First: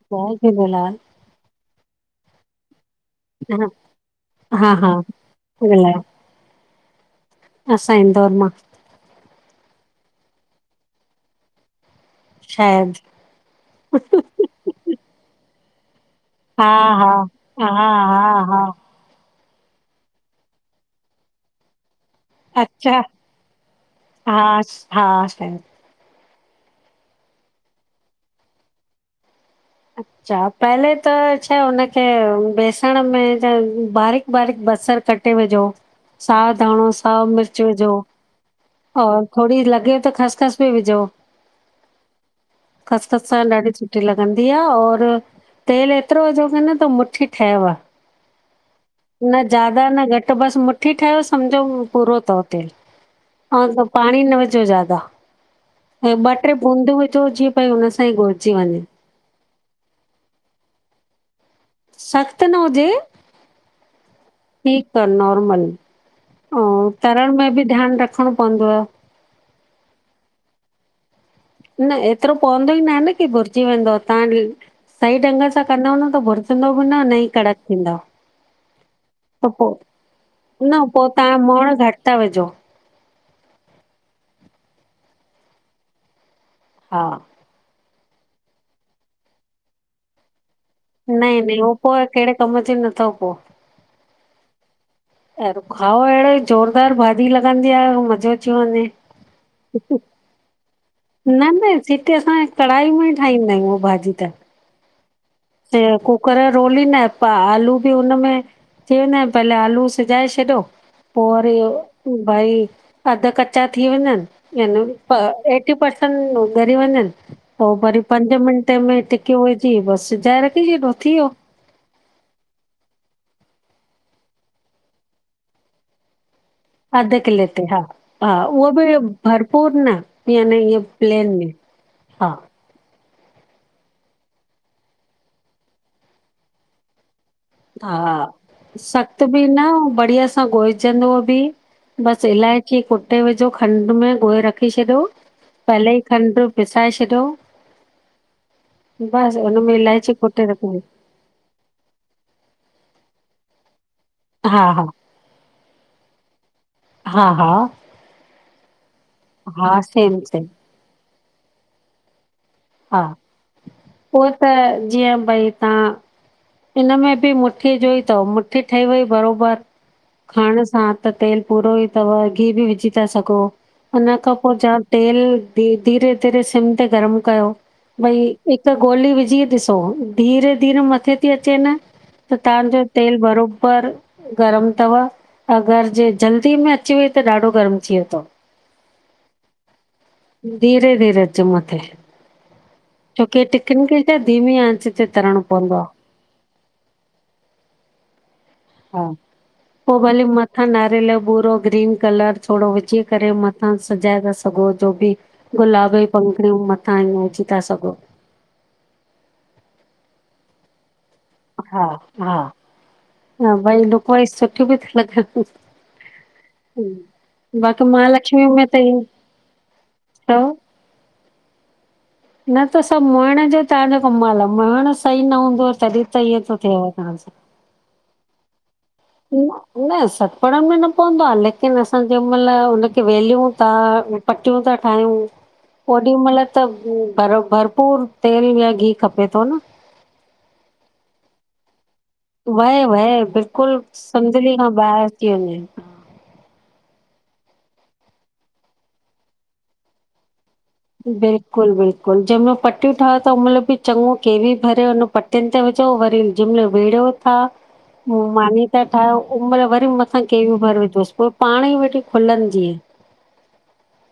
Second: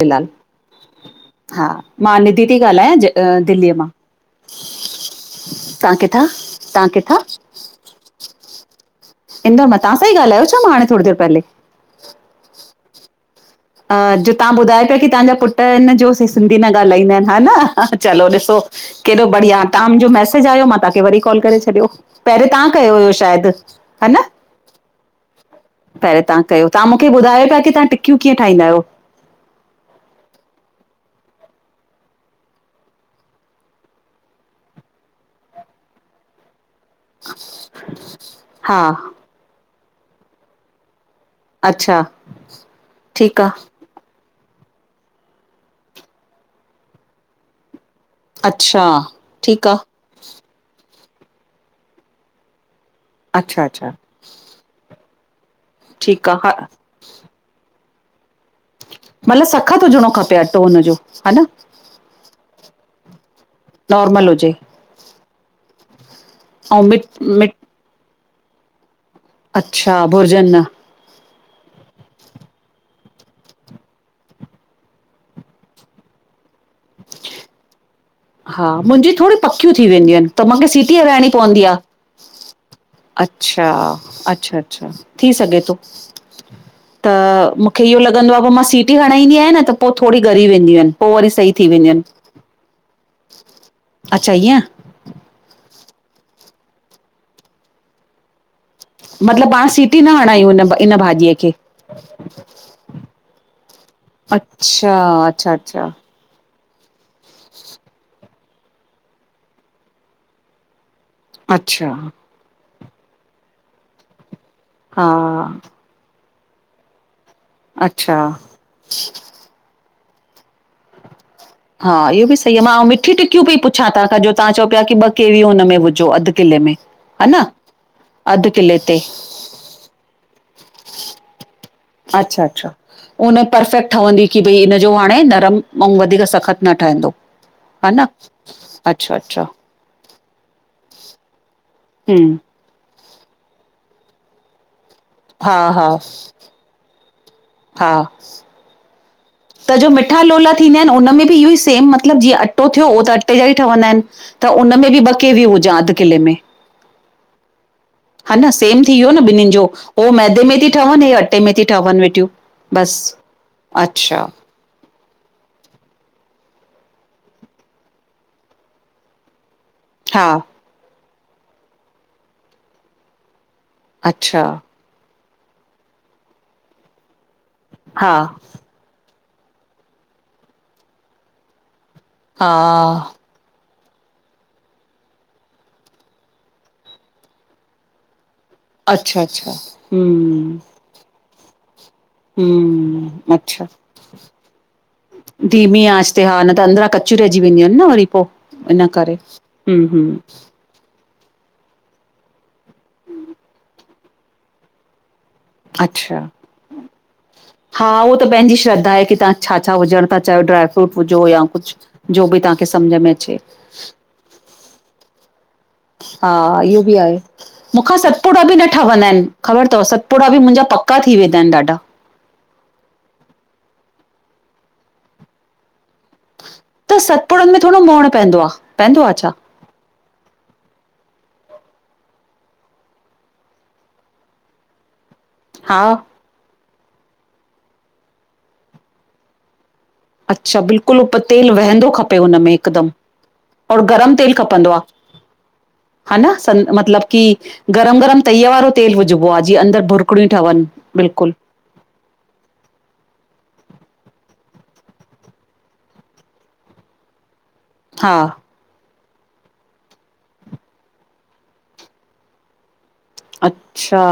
झूलेलाल जय झूलेलाल। हा, मां निधि थी ॻाल्हायां ज अ हा दिल्लीअ मां, हा हा तव्हां ॻाल्हायो किथां? तव्हां किथां? असां इंदौर मां। इंदोर मां, तवां सां ई ॻाल्हायो छा मां हाणे थोरी देर पहले? शायदि। अ जो तव्हां ॿुधाए पियो, की तव्हांजा पुटु हिन जो सिंधी हा न ॻाल्हाईंदा आहिनि हा न? चलो हा ॾिसो। हा केॾो बढ़िया, तव्हां मुंजो मैसेज आयो मां तहांखे वरी कॉल करे छॾियो। पहिरे तव्हां कयो अच्छा हुयो शायद, है न? हा हा शायदि पहिरं तव्हां कयो, तव्हां मूंखे ॿुधायो पिया की तव्हा टिकियूं कीअं ठाहीन्दा आयो। अच्छा, पहले त छाए हुनखे, बेसण में बारीक़-बारीक़ बसर कटे टे विझो, साओ धाणो। साओ मिर्च विझो हा और थोरी लॻे त ख़सख़स बि विझो‌। अच्छा खसखस सां ठीकु आहे ॾाढी सुठी ठी लॻंदी आ और तेल एतिरो विझो की न त मुठी ठयव। अच्छा न ठीकु ज्यादा, आहे न घटि बसि मु ठी ठहियो सम्झो पूरो तव तेल, अच्छा आऊं त अच्छा पाणी न विझो ज्यादा। ऐं ठीकु ॿ आहे हा टे बूंदू विझो, जीअं भई हुन सां ई घुरजी वञे। मतल सख़त हुजणो खपे अटो हुनजो ह न? सख़्त न हुजे। नॉर्मल हुजे। ठीक आ नॉर्मल, ऐं आऊं मिट तरण मिट में बि ध्यानु रखिणो पवंदोव। अच्छा, बुर्जन न। न एतिरो पवंदो ई न आहे न की बुरजी वेंदो, तव्हां सही ढंग सां कंदव न त भुरजंदो बि न न ई कड़क थींदव। हा, मुंजी थोरी त पो पकियूं थी वेंदियूं आहिनि, त मूंखे न सीटी पो हणाईणी तव्हां पवंदी आ। मोअण घटि था विझो अच्छा, अच्छा-अच्छा थी सघे तो हा त मूंखे इहो लॻंदो आ पो मां सिटी हणाईंदी आहियां न, त पो थोरी ॻरी वेंदियूं आहिन पो वरी नई सही नई थी उहो पो वेंदियूं आहिन। [unintelligible] नथो पो अच्छा ईअं? एरो खाओ अहिड़ो ज़ोरदार भाॼी लॻंदी आ मज़ो अ मतिलबु पाण सीटी न हणायूं हुन न न सीटी, असां कढ़ाई में ई ठाहींदा आहियूं, उहा भाॼी त। अच्छा। अच्छा अच्छा [unintelligible] कर रोलींदा पा आलू बि हुन में थी वेंदा आहिनि, पहले आलू सिजाए छॾियो। पो वरी अच्छा भई अधु कचा थी वञनि यानि हा एटी परसेंट घरी वञनि, पो वरी अच्छा पंज मिंटे में टिकियूं विझी बस [unintelligible] हा इहो ॿि सही आ, मां मिठी टिकियूं पई पुछां तांखां जो तव्हां चओ पिया की ॿ केवी हुन में विॼो, अधु किले में। अधे हा न किले ते हा हा अधु उहो किले ते ॿि भरपूर न, याने इ प्लेन में। हा अच्छा अच्छा उन परफेक्ट ठहंदी की भई इनजो हाणे नरम अंउ वधीक सख़तु न ठहंदो। हा, अच्छा सख़्तु बि अच्छा न, बढ़िया सां ॻोहिजंदो ॿि बसि हम इलाही कि कुटे विझो खंडु में ॻोहे रखी छॾियो, हा हा पहले ईं खंडु पिसाए छॾियो। हा [unintelligible] त जो मिठा कुटे लोला रखिजो थींदा आहिनि, उनमें ॿि इयो ई सेम मत मतिलबु जीअं अटो थियो, उहो त अटे जा ई ठहंदा आहिनि, त हा उन हा में ॿि ॿ केविय हुजां अधु किले में? हा-हा हा न सेम थी वियो न ॿिन्हिनि जो? हो सेम मैदे सेम में थी ठहनि, हे अटे में थी ठहनि वेठियूं। हा बस, अच्छा उहो त जीअं भई तां हिननमें ॿि मुठी जोई तवं मुठी ठही वई बरोबर हा खाइण सां त तेलु पूरो ई तवं, घि ॿि विझी था सघों। हुन खां अच्छा पो जा तेल धीरे-धीरे सिम ते गरम कयो हा भई हिकु गोली विझी ॾिसो, धीरे-धीरे मथे थी अचे न त हा तव्हांजो तेल बरोबर गरम तव अगरि जे जल्दी में अची वई त ॾाढो गरम थी वियो तव। अच्छा-अच्छा हं [unintelligible] अचे मथे हम् छोकी अच्छा, टिकिन खे त धीमी आंच ते तरणो पवंदो धीमी आहे आंच ते हा न त अंदरां कचियूं रहिजी वेंदियूं आहिनि न वरी पो। इन हा। करे, हम् पो हम् भले मथां नारेयल बूरो ग्रीन कलर थोणो विझी करे मथां सिजाए था सघो, जो ॿि गुलाब जी अच्छा पंखुड़ियूं मथां ईं विझी था सघो। उ त पंहिंजी श्र्द्धा आ की तव्हां छा छा विझण ता चायो, ड्राय फ्रूट हुजो या कुछ, हा जो ॿि तहांखे सम्झ में अचे। उवोई सुठी ॿि त्यूं लॻन। हा इहो बि आहे, बाक़ी मूंखां सतपुड़ा महालक्ष्मी ॿि न में त ईअं ठवंदा आहिन, ख़बर तवं सतपुड़ा ॿि चओ मुंहिंजा पक पका थी वेंदा आहिनि ॾाढा। न त सब मोएंण जो तहांजो कमाल आ, मोएण सही न हूंदो तॾहिं त इअं थो थिएव त तव्हांसां। सतपुड़नि में थोणिन मोअण पवंदो आ, पवंदो आ छा? न सतपुड़नि में न पवंदो आ, लेकिन असां जंहिं मईल हुनखे बेल्यूं ता पटियूं था ठायूं हा ओॾी मइल त भरपूर तेल या घी खपे थो न। अच्छा बिल्कुलु उप तेल वहंदो खपे पे उनमे वहे हिकदमि, वहे बिल्कुलु और गरम तेल संदली खां खपंदो आ? ॿाहिरि अची वञे हन सन मतलब की गरम-गरम तईअ वारो तेल विझॿो आ जीअं अंदरि भुरकड़ियूं ठवनि। बिल्कुलु बिल्कुलु-बिल्कुलु जंहिं महिल पटियूं ठाहियो त उंहिंमहिल ॿि चञो केवी भरे हुन पटियुनि ते विॼो वरी ॼेमल वेड़ियो था हा मानी त ठाहियो उ महिल वरी मथां केवी भर विझोसि पोइ पाण ई वेठी खुलंदी। अच्छा,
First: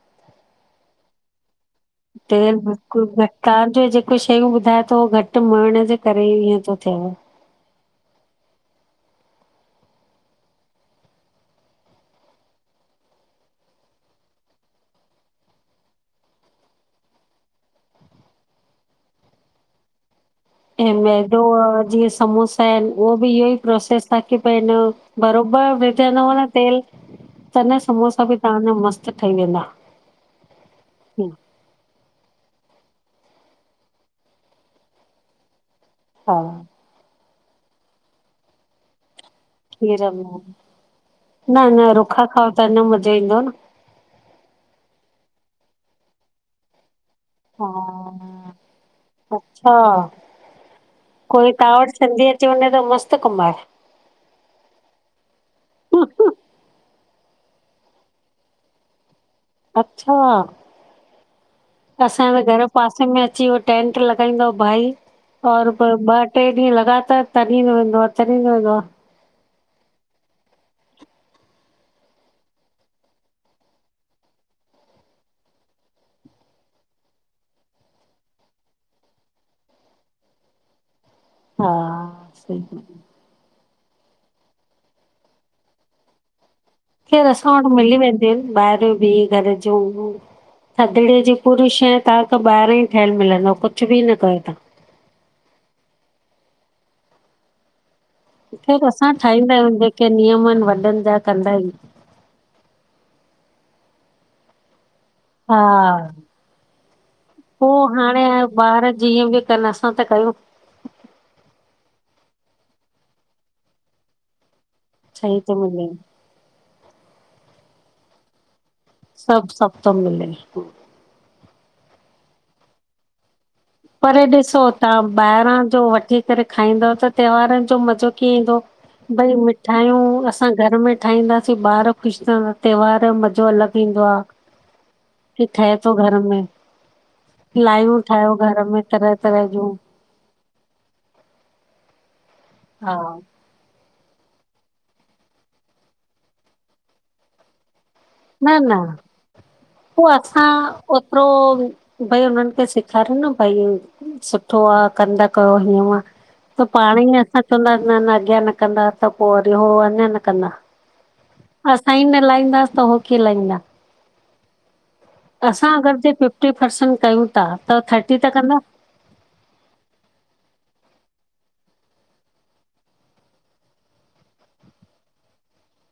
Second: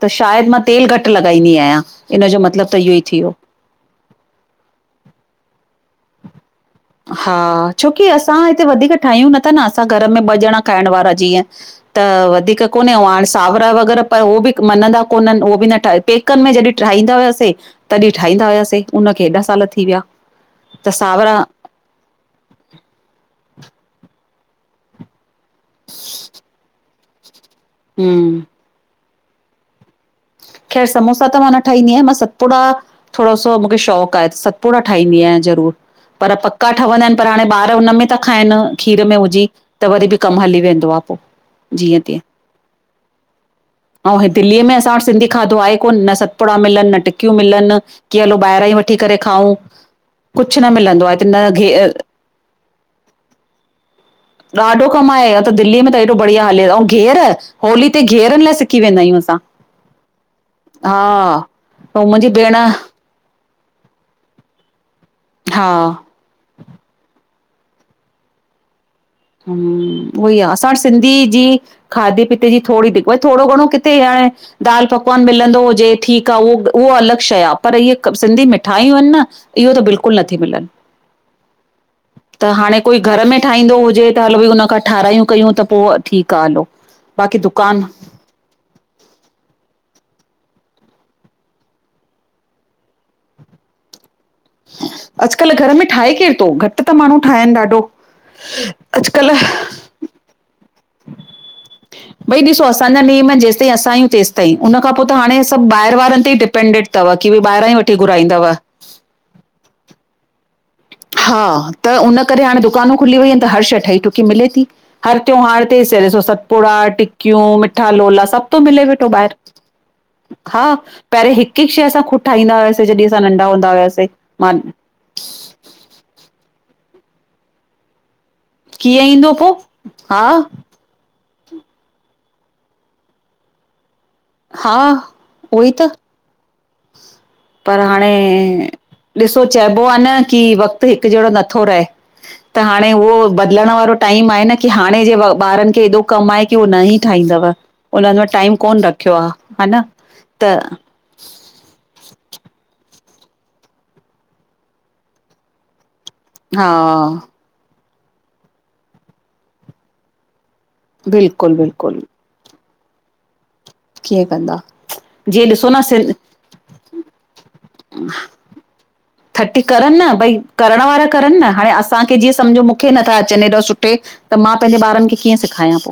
त शायदि मां तेल घटि लॻाईंदी आहियां, इन जो मतिलबु त इहो ई थी वियो। तव्हांज जेको शयूं ॿुधाए थो, घट मोहीण जे करे ईअं थो थिएव। हा, छोकी असां हिते वधीक ठाहियूं नथा न, असां घर में ॿ ॼणा खाइण वारा जीअं। त वधीक कोन्हे, अऊ हाणे सावरा वग़ैरह पर उहो बि मञंदा कोननि, उहो बि न ठाहे पेक पेकनि में जॾहिं ठाहींदा हुया सीं तॾहिं ठाहींदा हुया सीं, उनखे एॾा साल थी विया। त हे सावरा मैदो और जीअं समोस उहो बि इहो ही प्रोसेस ताकी भई न कि बरोबर विझंदव न तेल त न समोसा बि हम्म तव्हांजा मस्तु ठही वेंदा। खैर समोसा हम्म, त मां न ठाहींदी आहियां, मां सतपुड़ा थोड़ो सो मूंखे शौंक़ आहे, सतपुड़ा ठाहींदी आहियां ज़रूर। पर हा पक्का ठवंदा आहिनि पर हाणे ॿार हुन में था खाइनि खीर में विझी। त खीर वरी बि कम में हली वेंदो आ पो, न न जीअं तीअं। रुखा खाओ त न मज़ो ईंदो न अऊ हे दिल्ली में असां वट सिंधी खाधो आहे कोन्ह, न सतपुड़ा मिलनि न टिक न हा मिलनि, कि हलो ॿाहिरां ही वठी करे खाऊं, अच्छा कुछ न मिलंदो आ न घि थी वने त मस्त कम आहे। ॾाढो कम आहे, या त दिल्ली में त एॾो बढ़िया हले, अऊ घेअर होली ते घिहरनि लाइ सिकी वेंदा आहियूं असां। अच्छा, हा ऐं असां मुंहिंजी त भेण घर पासे में अची वठ टेंट लॻाईंदो आ भाई और हा ॿ ट्रे ॾींहं लॻातार तरिंदो वेंदो आ, तरिंदो वेंदो आ। हम्म उहो ही आ, असां वट सिंधी जी खाधे पीते जी थोड़ी दिकत वरी थोड़ो घणो किथे आए दाल पकवान मिलंदो हुजे ठीक आ, उहो उह अलॻि शइ आ पर इहे सिंधी मिठाइयूं आहिनि न। इयो त बिल्कुल नथी मिलनि हा त हाणे कोई घर में ठाहींदो हुजे त हलो भाई हुन खां ठारहिरायूं कयूं त पो ठीक आ, हलो। ख़ेर बाक़ी असां वट दुकान मिली वेंदियु आहिनि, ॿाहिरिं ॿि घर ज थधिड़ीअ जी पूरी शइ तहांखे ॿाहिरां ही ठहियल मिलंदव, कुछ बि न कयो तहां। अॼुकल्ह घर में ठाहे केर तो, घट ता माण्हू ठाहिन ॾाढो खैर असां अॼकल्ह ठाहींदा आहियूं जेके नियम आहिन वॾन जा कंदा आहियूं। भाई ॾिसो असांजा नियम जेसताईं असां आहियूं तेसताई तं उन खां पो त हाणे हा सब बहिरि वारनि ते ही डिपेंडिट तव की भाई ॿाहिरां ही वठी पोइ हाणे घुराईंदव। ॿार जीअं बि कनि असां त कयूं हा त उन करे हाणे दुकानूं खुली वेई आहिनि त हर शइ ठही ठुकी मिले थी हर सही थो त्यौहार ते मिले स ॾिसो सतपुड़ा टिकियूं मिठा लोला सब सब थो मिले वेठो ॿाहिरि, सभु सभु थो मिले हा। पहिरें हिक हिक शइ असां ख़ुद ठाहींदा हुयास जहिं असां नंढा हुदं पर ॾिसो तव्हां ॿाहिरां जो वठी करे खाईंदव त त्योहारन जो मज़ो कीअं ईंदो कीअं ईंदो भाई पो? मिठायूं हा, असां घर में ठाहींदासीं ॿार ख़ुश थींदा त्योहार जो मज़ो अलॻ ईंदो आ। हा, कि उहोई ठहे त। थो घर में पर लाईयूं हाणे ठाहियो। घर में तरह ॾिसो तरह जूं चइबो आ न की वक़्त हिक जहिड़ो नथो रहे, त हाणे हा उहो हलण वारो टाइम आहे न की हाणे जे ॿारनि खे एॾो कम आहे की हो न ई ठाहींदव। उन्हन वट टाइम कोन्ह रखियो आ हा न। पो असां त ओतिरो भाई हुननि खे सेखारियो न भाई सुठो आ कंदा कयो हीअं हुअं। त हा पाणे ई असां चवंदास न न अॻियां न कंदा त पो वरी उ अञां न कंदा। बिल्कुलु असां बिल्कुलु ई न लहींदासीं त हो कीय लहींदा। कीअं कंदा? जीअं ॾिसो असां न अॻरि सिं जे फिफ्टी परसेंट कयूं ता, त थर्टी त कंदा। थटी करनि न, भई करण वारा करनि न, हाणे असांखे जीअं सम्झो मूंखे नथा अचनि हेॾो सुठे त मां पंहिंजे ॿारनि खे कीअं सिखाया पो,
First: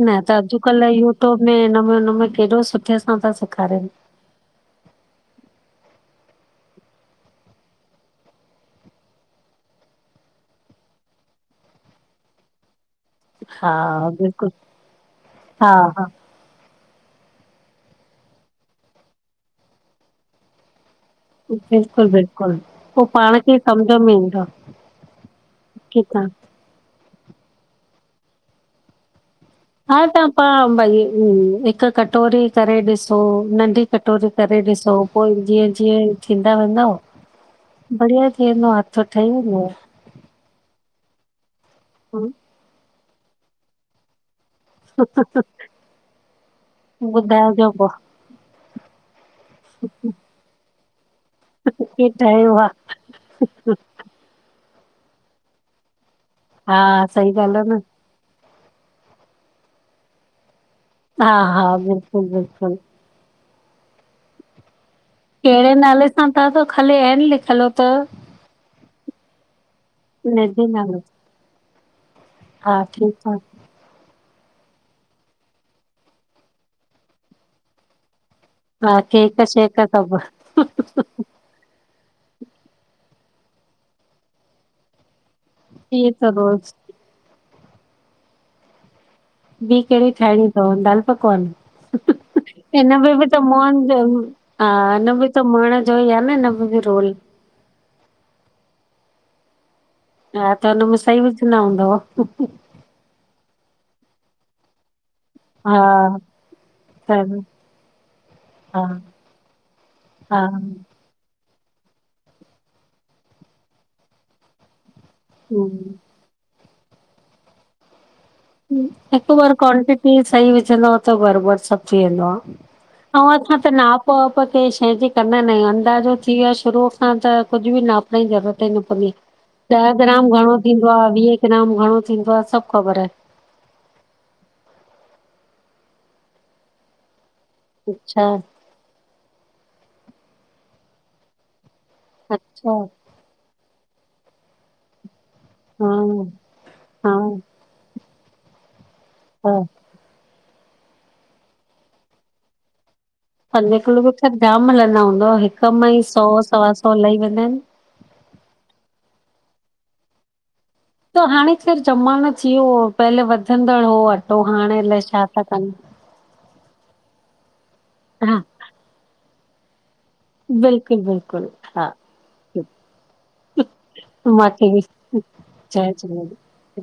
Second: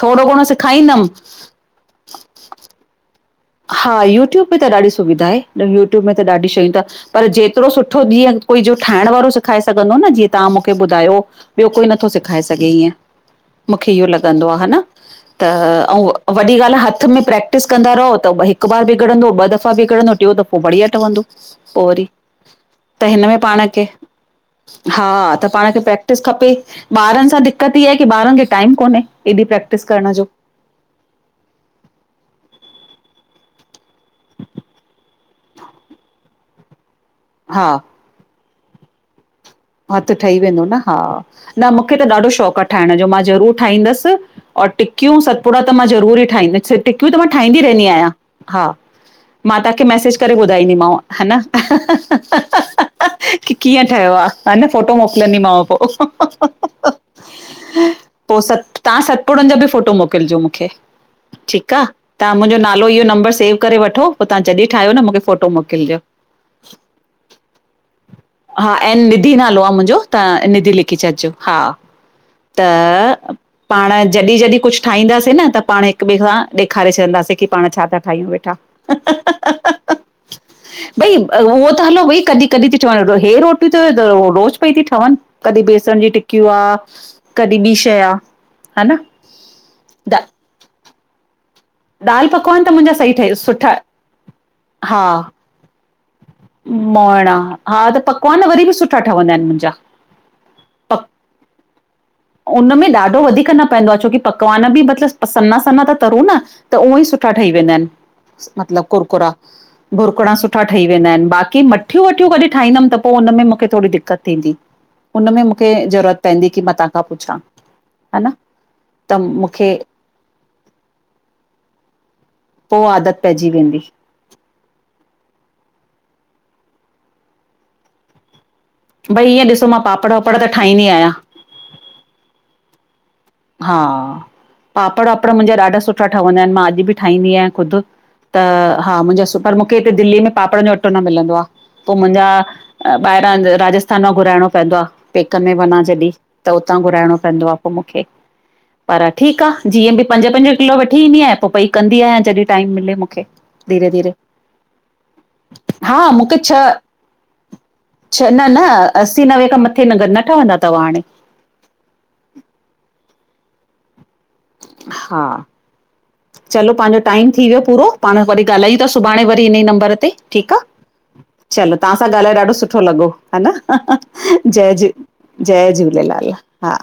थोडो घणो सिखाईंदम। हिनमे नम नम केॾो सुठे सां ता सघ। हा यूट्यूब पे त ॾाढी सुविधा आहे, यूट्यूब में त ॾाढी शयूं ता पर जेतिरो सुठो जीअं कोई जो ठाहिण वारो सिखाए सघंदो न जीअं तां मूंखे ॿुधायो ॿियो कोई नथो सेखाए सघे इएं, हा मूंखे इहो लॻंदो बिल्कुलु आ ह न हा त हा अऊं वॾी ॻाल्हि आ हथु में प्रैक्टिस कंदा रहो त हिकु बार बिगड़ंदो ॿ दफ़ा बिगड़ंदो टियों दफ़ो बढ़िया ठवंदो। बिल्कुलु बिल्कुलु पो पाण खे सम्झ में ईंदा। हा त पाण खे प्रैक्टिस खपे ॿारनि सां दिक्क़त इएं आय की ॿारनि खे टाइम कोन्हे एॾी प्रक। हा त पा भई हूं, हिकु कटोरी करे ॾिसो नंढी कटोरी करे ॾिसो पो जीअं जीअं थींदा वेंदव हा बढिया थीवेंदो हथु ठहिवयो हथु ठही वेंदो न हा न मूंखे त ॾाढो शौंक़ु आ ठाहिण जो मां ज़रूरु ठाहींदसि। और टिकियूं सतपुड़ा त मां ज़रूरी ई ठाहींद, टिकियूं त मां ठाहींदी ॿुधाइजो रहंदी पोइ आहियां, हा। मां तांखे मैसेज करे ॿुधाईंदीमांव ह न। की ठहियो आहे की कीअं ठयो आ। ह न फोटो मोकिलंदीमांव पो। हा सही ॻाल्हि आ न। पो तां सतपुड़नि जा बि फोटो मोकिलिजो मूंखे हा ठीकु हा आ, बिल्कुलु तां मुंहिंजो बिल्कुलु नालो इहो नंम्बरु सेव करे वठो पो तां जॾी ठाहियो न मूंखे फोटो कैड़े मोकिलिजो नाले सां ता त खाली एन लिखल तव? निधी नालो आ मुंहिंजो, तां निधी लिखी छॾिजो हा। त हा ठीकु आहे पाण जॾी जॾी कुझु ठाहींदासीं न, पाण हिकु ॿिए खां ॾेखारे छॾींदासीं की पाण छा ता ठाहियूं वेठा। हा केक शेक सभु। हुअ त हलो भई कॾी कॾी ती ठवनि हे रोटी त रोज़ पई ती ठवनि, कॾी बेसन जी इहे त टिकियूं आ रोज़ कॾी बि शएं आ, ह न। ॿी कहिड़ी द ठाहिणी तव दाल पकवान? दाल पकवान त मुंहिंजा हिन सही में बि ठही त सुठा मोहन, हा हिन में त मोएण जो ई आ न हिन में बि रोल मोएण आ, हा त पकवान वरी बि सुठा ठवंदा आहिनि मुंहिंजा। हा त हुनमें सही विझंदा हूंदव। हुनमें ॾाढो वधीक न पैंदो आ छोकी पकवान बि मतिलबु सना हा सना तरूं न त उह ई सुठा ठही वेंदा आहिनि। मतिलबु हा कुरकुरा बुरकुड़ा हा सुठा ठही वेंदा आहिनि बाक़ी मठियूं वठियूं कॾी ठाहींदमि त पो हुन में मूंखे थोड़ी दिक्क़त थींदी। उनमें मूंखे हम्म ज़रूरत पैंदी की मां तां खां पुछां, ह न। त हिकु बार मूंखे क्वांटिटी सही विझंदव त बरोबर सभु थी वेंदो पोइ आदत आ। पइजी असां त वेंदी नाप नाप कंह शइ जी कंदा न आहियू अंदाज़ो थी वियो आहे शुरूअ खां त कुछ बी नाप [unintelligible] जी ज़रूरत ई न पवंदी भई ईअं ॾिसो मां ॾह पापड़ ग्राम वापड़ त घणो ठाहींदी थींदो आह आहियां वीह ग्राम घणो थींदो आह सभ ख़बर आहे हा पापड़ वापड़ मुंहिंजा ॾाढा सुठा ठवन्दा आहिन मां अॼ बी ठाहींदी आहियां। ख़ुद अच्छा त हा मुंहिंजा सुपर मूंखे हिते दिल्ली में पापड़न जो अटो न मिलंदो आह पोइ मुंहिंजा अच्छा ॿाहिरां राजस्थान मां घुराइणो पवंदो आह पेकन में वञा हा जॾहिं त उतां हा घुराइणो पवंदो आह पोइ मूंखे पर ठीक हा आह जीअं बी पंज पंज किलो वठी ईंदी आहियां पोइ भई कंदी आहियां जॾहिं टाइम मिले मूंखे। पंज धीरे किलो मे धीरे, त जाम हलंदा हूंदव हिक मा ई हा सौ मूंखे सवा छह सौ लही वेंदा आहिन। छह न न असी नवें खां मथे नग न ठहंदा थव हाणे। त हाणेे त ज़मानो थी वियो पहले वधंदड़ हो अटो हाणे अलाए छा हा था कन। चलो पहांजो टाइम थी वियो पूरो पाण हा वरी ॻाल्हायूं था सुभाणे वरी हिन ई नंबर ते। ठीक आह बिल्कुलु बिल्कुलु चलो हा तहां सां ॻाल्हाए ॾाढो सुठो लॻो ह न मांखे जय बि झूलेलाल। जय झूलेलाल हा